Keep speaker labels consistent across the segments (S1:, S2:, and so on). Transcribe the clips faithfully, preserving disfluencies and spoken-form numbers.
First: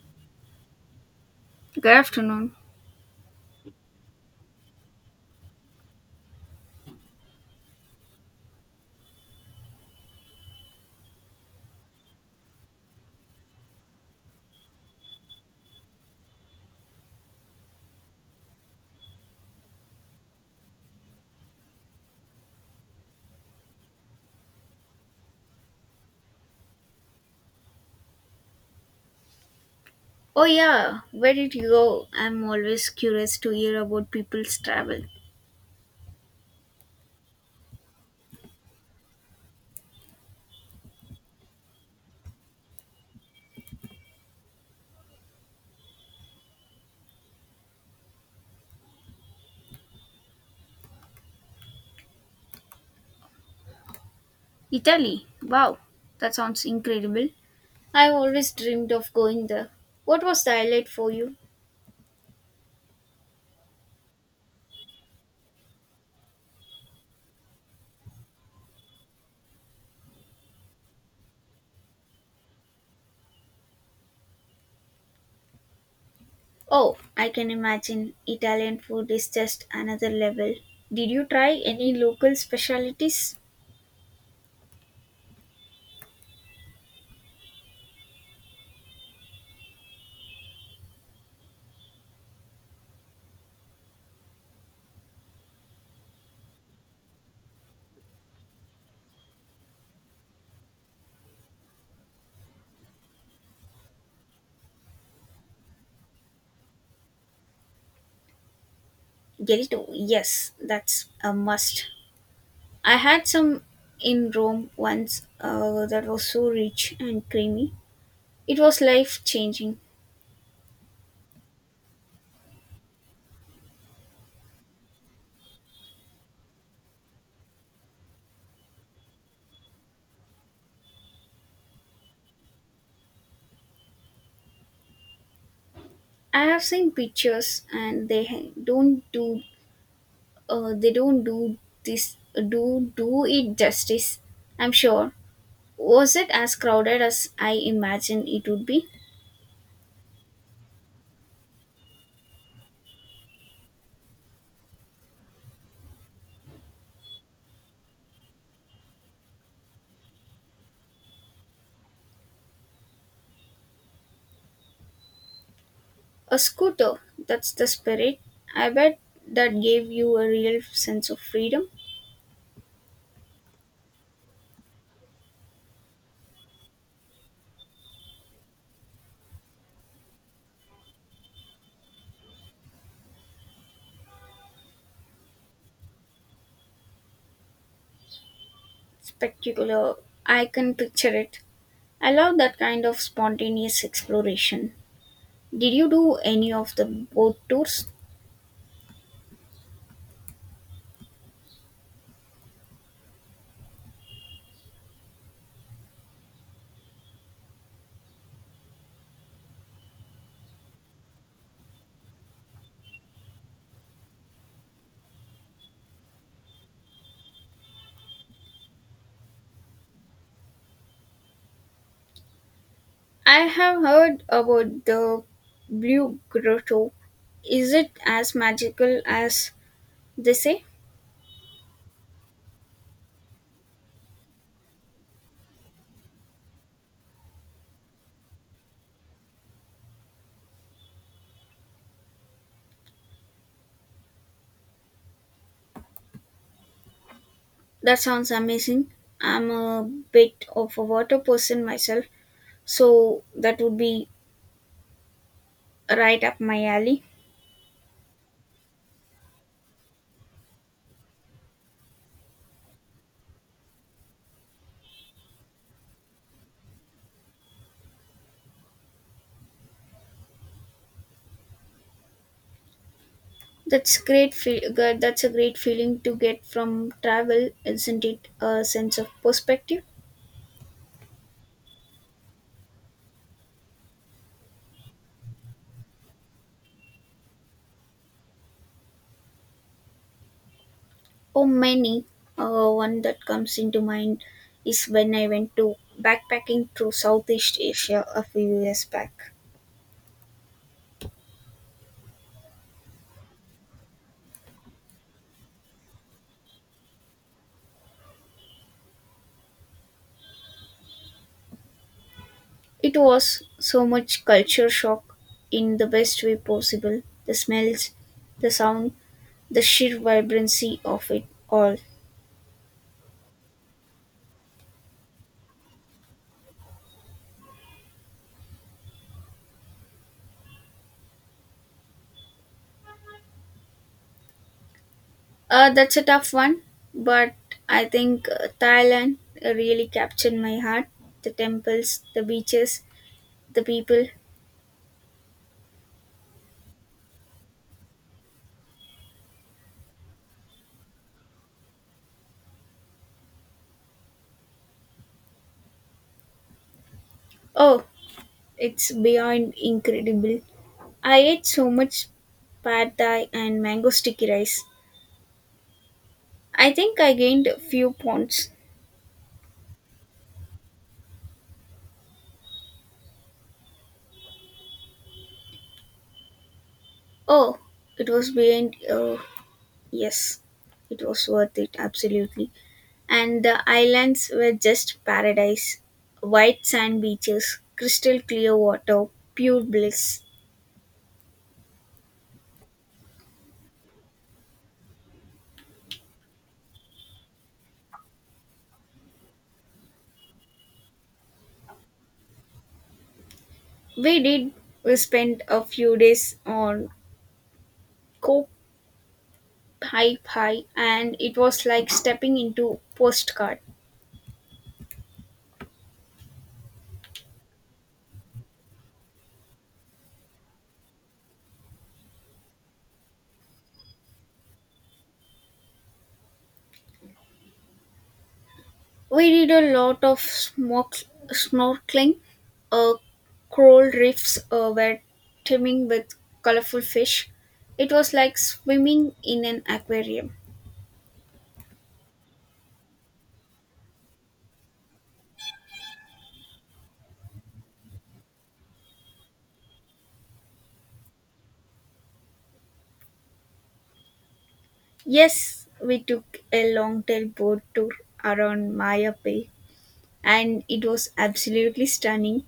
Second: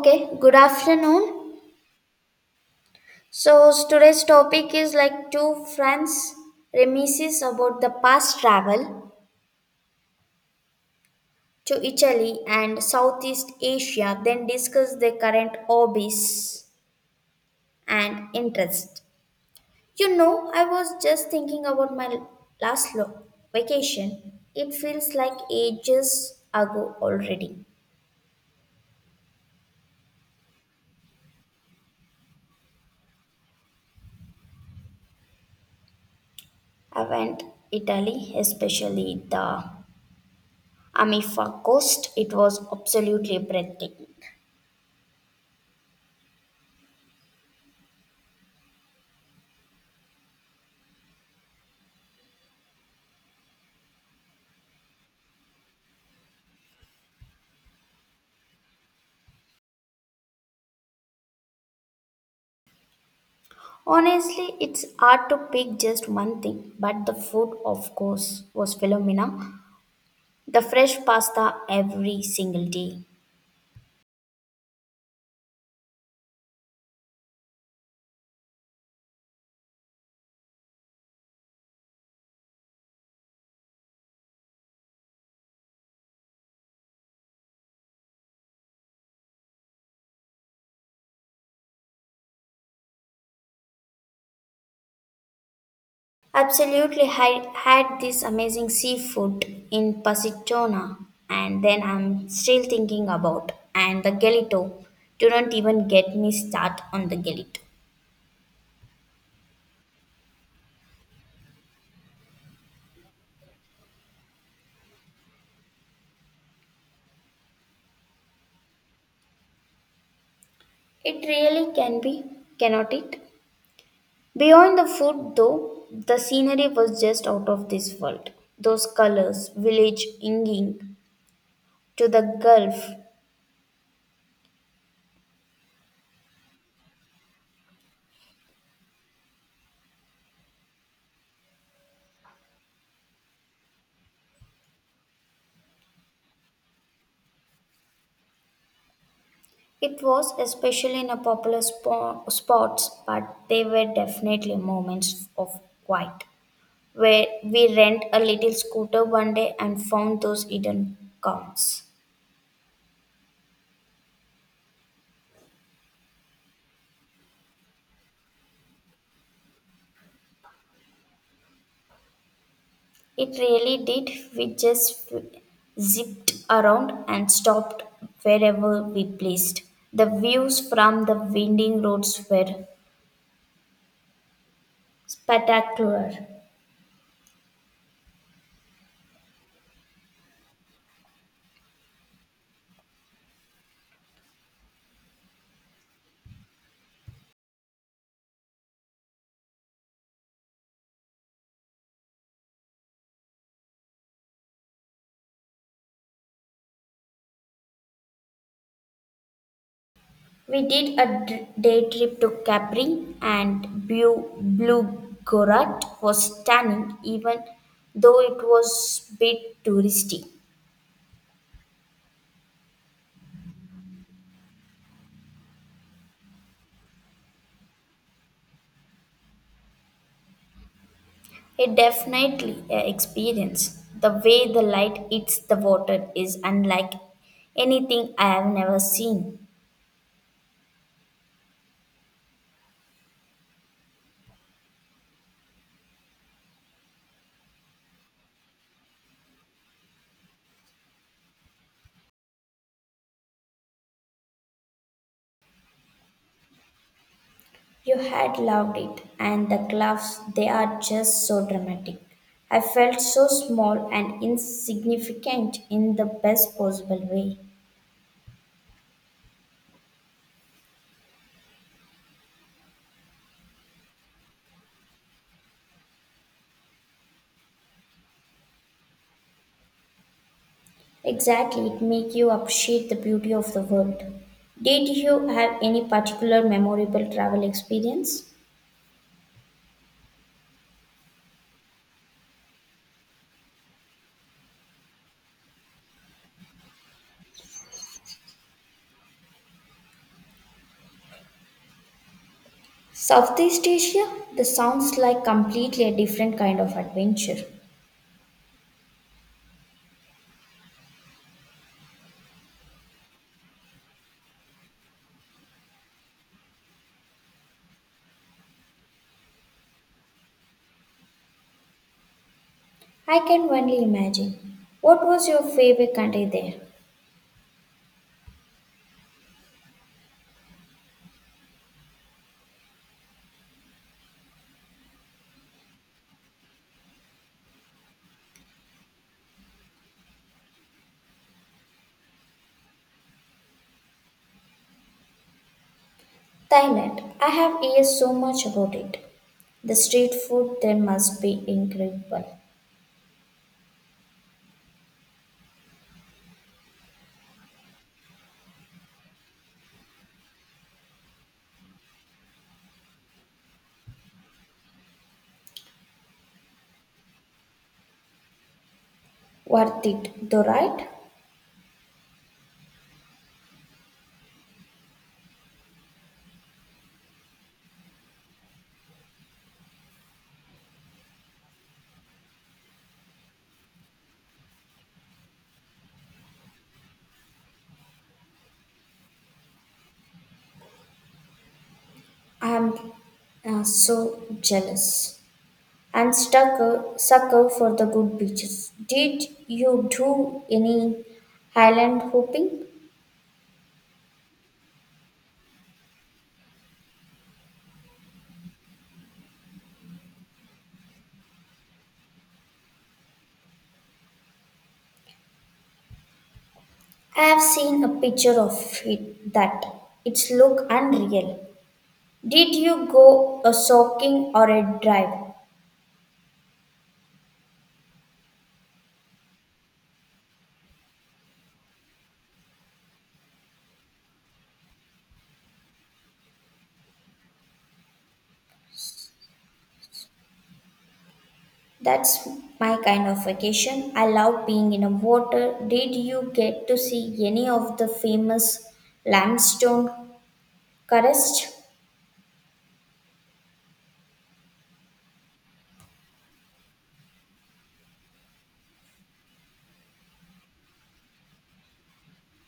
S1: Okay, good afternoon.
S2: Good afternoon.
S1: So today's topic is like two friends remises about the past travel to Italy and Southeast Asia, then discuss their current hobbies and interest. You know, I was just thinking about my last lo- vacation. It feels like ages ago already.
S2: Oh, yeah, where did you go? I'm always curious to hear about people's travel.
S1: I went Italy, especially the Amalfi Coast. It was absolutely breathtaking.
S2: Italy. Wow, that sounds incredible. I've always dreamed of going there. What was the highlight for you?
S1: Honestly, it's hard to pick just one thing, but the food, of course, was phenomena. The fresh pasta every single day.
S2: Oh, I can imagine Italian food is just another level. Did you try any local specialties?
S1: Absolutely, I had this amazing seafood in Positano, and then I'm still thinking about. And the galito, do not even get me start on the galito.
S2: Gelato, yes, that's a must. I had some in Rome once uh, That was so rich and creamy. It was life changing.
S1: It really can be, cannot it? Beyond the food, though, the scenery was just out of this world. Those colors, village, inging, to the Gulf.
S2: I have seen pictures, and they ha- don't do uh, they don't do this do do it justice. I'm sure. Was it as crowded as I imagined it would be?
S1: It was especially in a popular spo- spots, but they were definitely moments of quiet, where we rent a little scooter one day and found those hidden coins.
S2: A scooter. That's the spirit. I bet that gave you a real sense of freedom.
S1: It really did. We just zipped around and stopped wherever we pleased. The views from the winding roads were spectacular.
S2: Spectacular. I can picture it. I love that kind of spontaneous exploration. Did you do any of the boat tours?
S1: We did a d- day trip to Capri and Blue Bluegorat was stunning even though it was a bit touristy.
S2: I have heard about the Blue Grotto. Is it as magical as they say?
S1: It definitely a experience. The way the light hits the water is unlike anything I have never seen.
S2: That sounds amazing. I'm a bit of a water person myself, so that would be right up my alley.
S1: You had loved it and the gloves they are just so dramatic. I felt so small and insignificant in the best possible way.
S2: That's great. Feel- good- that's a great feeling to get from travel, isn't it? A sense of perspective.
S1: Exactly, it make you appreciate the beauty of the world. Did you have any particular memorable travel experience?
S2: Oh, many. Uh, one that comes into mind is when I went to backpacking through Southeast Asia a few years back.
S1: Southeast Asia? This sounds like completely a different kind of adventure.
S2: It was so much culture shock in the best way possible, the smells, the sound, the sheer vibrancy of it all.
S1: I can only imagine. What was your favorite country there?
S2: Uh, that's a tough one, but I think uh, Thailand really captured my heart. The temples, the beaches, the people.
S1: Thailand. I have heard so much about it. The street food there must be incredible.
S2: Oh, it's beyond incredible. I ate so much pad thai and mango sticky rice. I think I gained a few pounds.
S1: Worth it, though, right?
S2: Oh, it was beyond uh, yes, it was worth it, absolutely. And the islands were just paradise. White sand beaches, crystal clear water, pure bliss.
S1: I am uh, so jealous. And stucker, sucker for the good beaches. Did you do any highland hopping?
S2: We did we spent a few days on Koh Phi Phi and it was like stepping into postcard.
S1: I have seen a picture of it that it's look unreal. Did you go a soaking or a drive?
S2: We did a lot of smoke, snorkeling. Uh, Coral reefs uh, were teeming with colorful fish. It was like swimming in an aquarium.
S1: That's my kind of vacation. I love being in the water. Did you get to see any of the famous limestone carests?
S2: Yes, we took a long tail boat tour around Maya Bay and it was absolutely stunning.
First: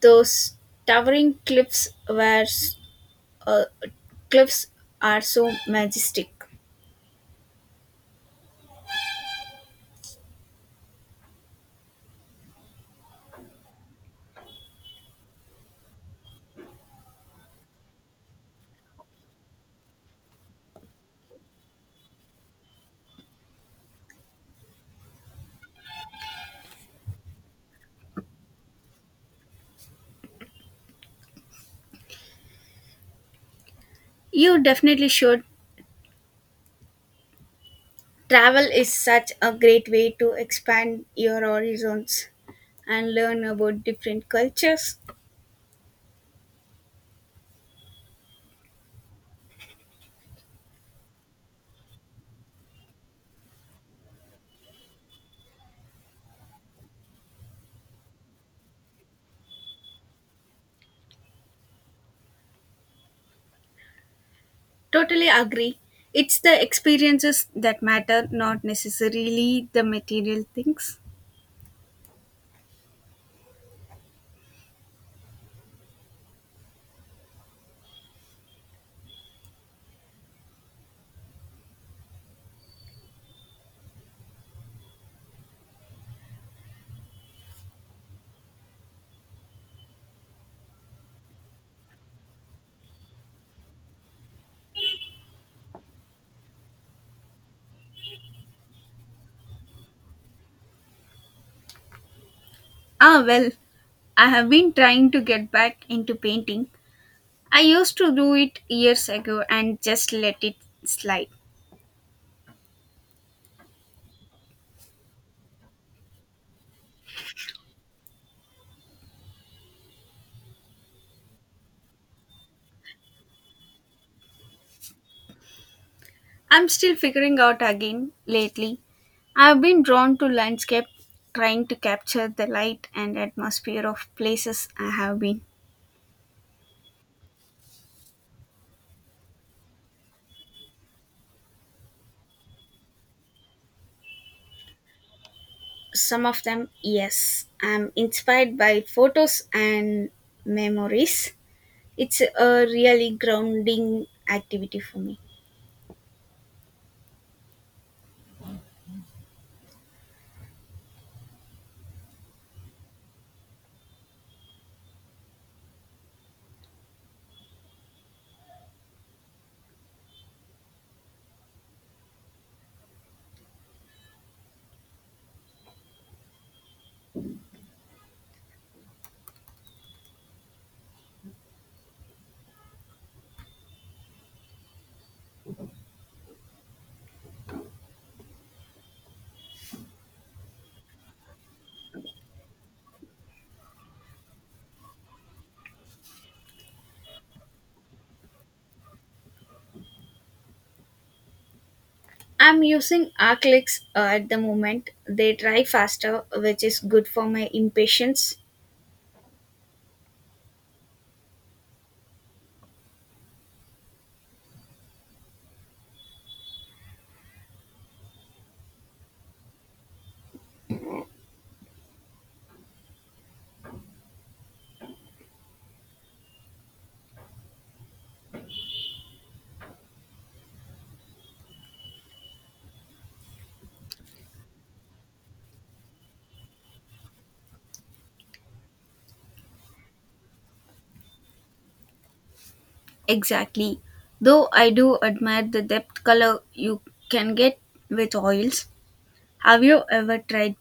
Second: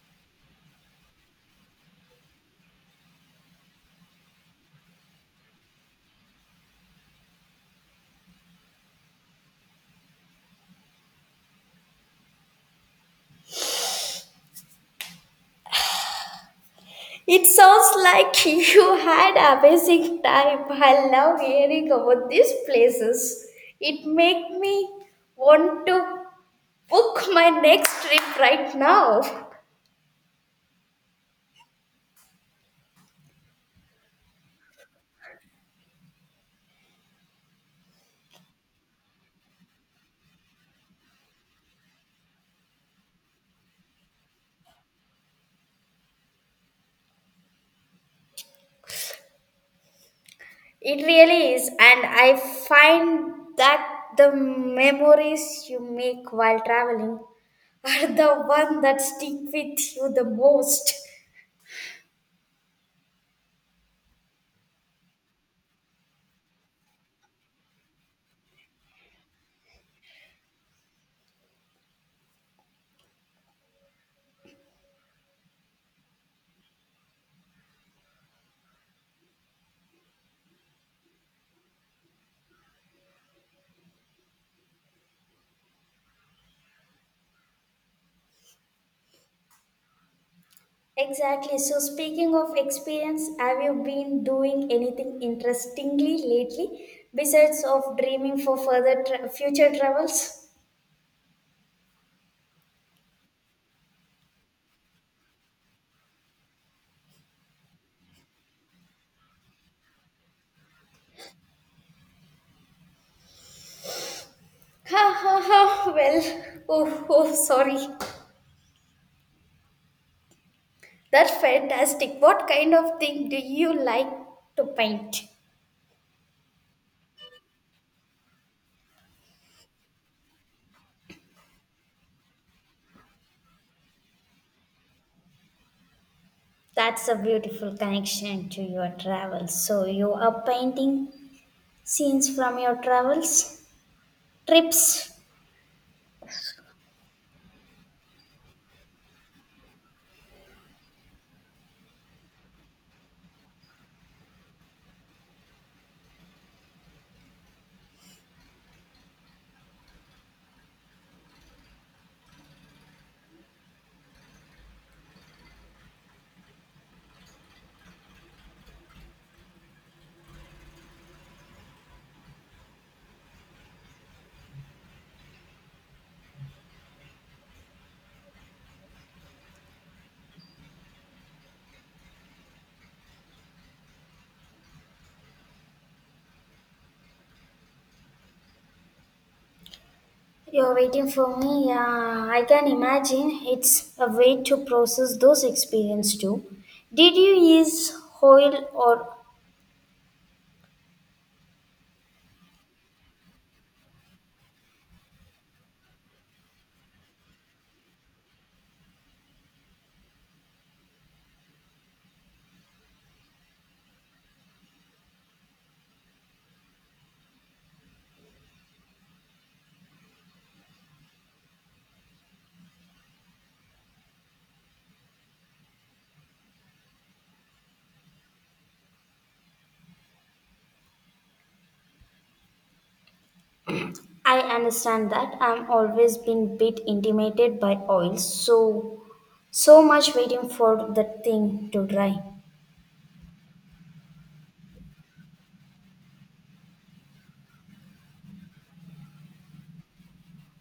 S2: Those towering cliffs were uh, cliffs are so majestic.
S1: It sounds like you had amazing time. I love hearing about these places. It make me want to book my next trip right now.
S2: You definitely should. Travel is such a great way to expand your horizons and learn about different cultures.
S1: It really is, and I find that the memories you make while traveling are the one that stick with you the most.
S2: Totally agree. It's the experiences that matter, not necessarily the material things.
S1: Exactly. So, speaking of experience, have you been doing anything interestingly lately besides of dreaming for further tra- future travels?
S2: Ah, well, I have been trying to get back into painting. I used to do it years ago and just let it slide.
S1: Ha ha ha. Well, oh, oh, sorry. That's fantastic. What kind of thing do you like to paint?
S2: I'm still figuring out again lately. I've been drawn to landscape, trying to capture the light and atmosphere of places I have been.
S1: That's a beautiful connection to your travels. So, you are painting scenes from your travels, trips.
S2: Some of them, yes, I'm inspired by photos and memories. It's a really grounding activity for me.
S1: You're waiting for me? Yeah, I can imagine. It's a way to process those experiences too. Did you use oil or
S2: I'm using Arclix uh, at the moment. They dry faster, which is good for my impatience.
S1: I understand that I'm always been bit intimidated by oil, so so much waiting for the thing to dry.
S2: Exactly. Though I do admire the depth color you can get with oils. Have you ever tried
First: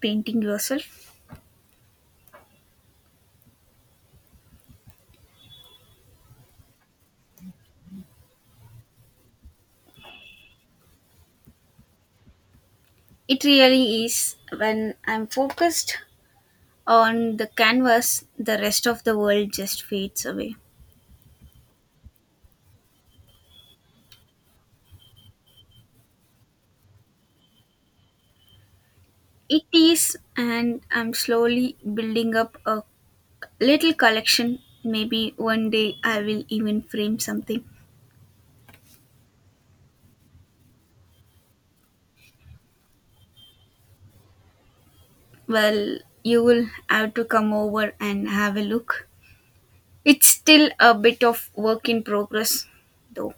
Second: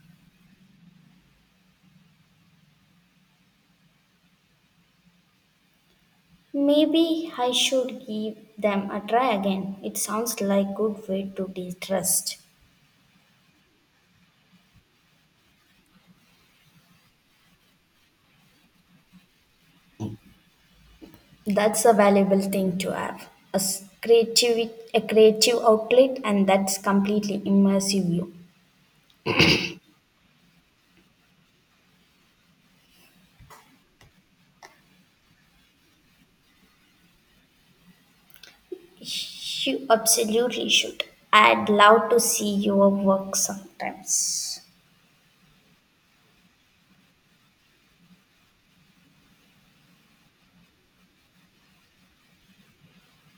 S2: painting yourself?
S1: Maybe I should give them a try again. It sounds like good way to de-stress.
S2: It really is. When I'm focused, on the canvas, the rest of the world just fades away.
S1: That's a valuable thing to have. A s- creative, a creative outlet, and that's completely immersive you.
S2: It is, and I'm slowly building up a little collection. Maybe one day I will even frame something.
S1: You absolutely should. I'd love to see your work sometimes.
S2: Well, you will have to come over and have a look. It's still a bit of work in progress, though.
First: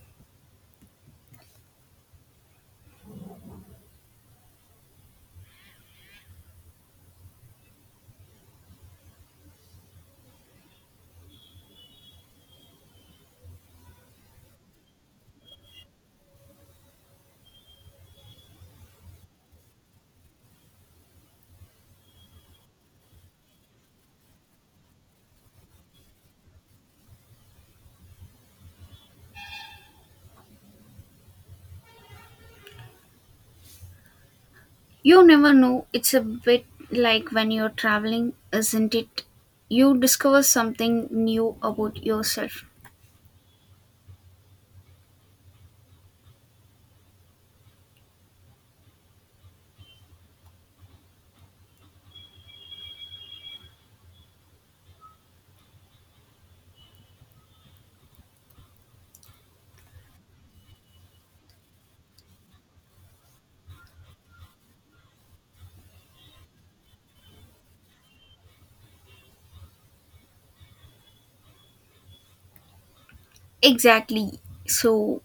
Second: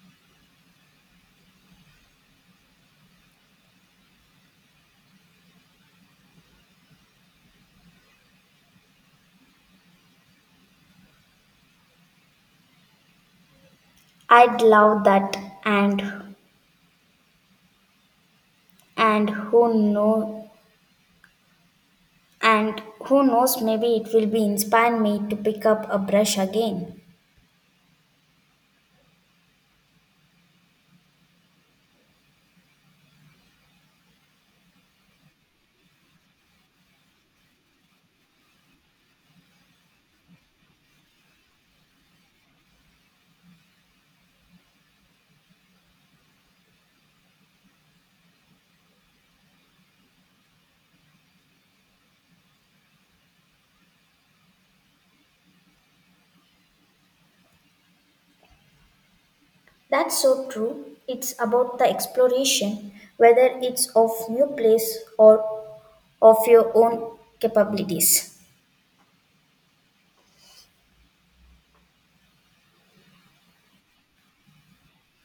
S1: I'd love that, and and who know and who knows maybe it will be inspire me to pick up a brush again.
S2: You never know. It's a bit like when you're traveling, isn't it? You discover something new about yourself.
S1: That's so true. It's about the exploration, whether it's of new place or of your own capabilities.
S2: Exactly. So,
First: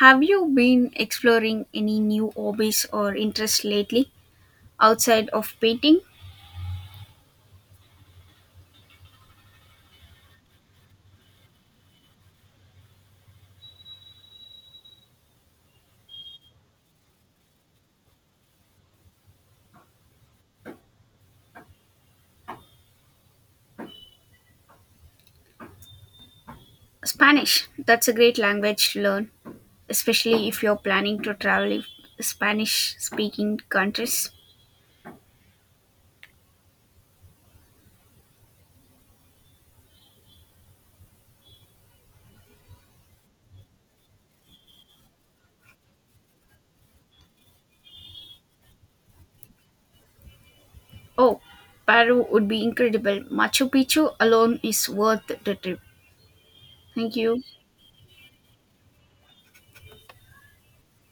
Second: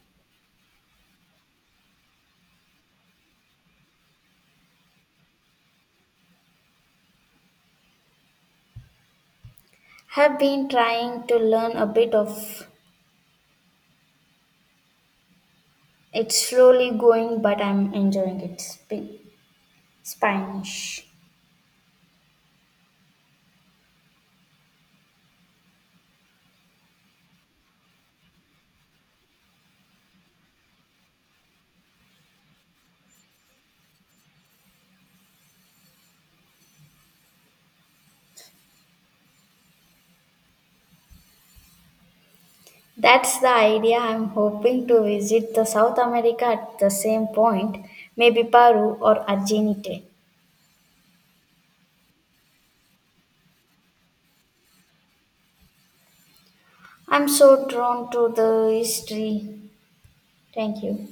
S2: have you been exploring any new hobbies or interests lately outside of painting?
S1: Have been trying to learn a bit of it's slowly going, but I'm enjoying it. Sp- Spanish.
S2: Spanish, that's a great language to learn, especially if you're planning to travel in Spanish speaking countries.
S1: That's the idea. I'm hoping to visit the South America at the same point, maybe Peru or Argentina.
S2: Oh, Peru would be incredible. Machu Picchu alone is worth the trip. Thank
S1: I'm
S2: you.
S1: so drawn to the history. Thank you.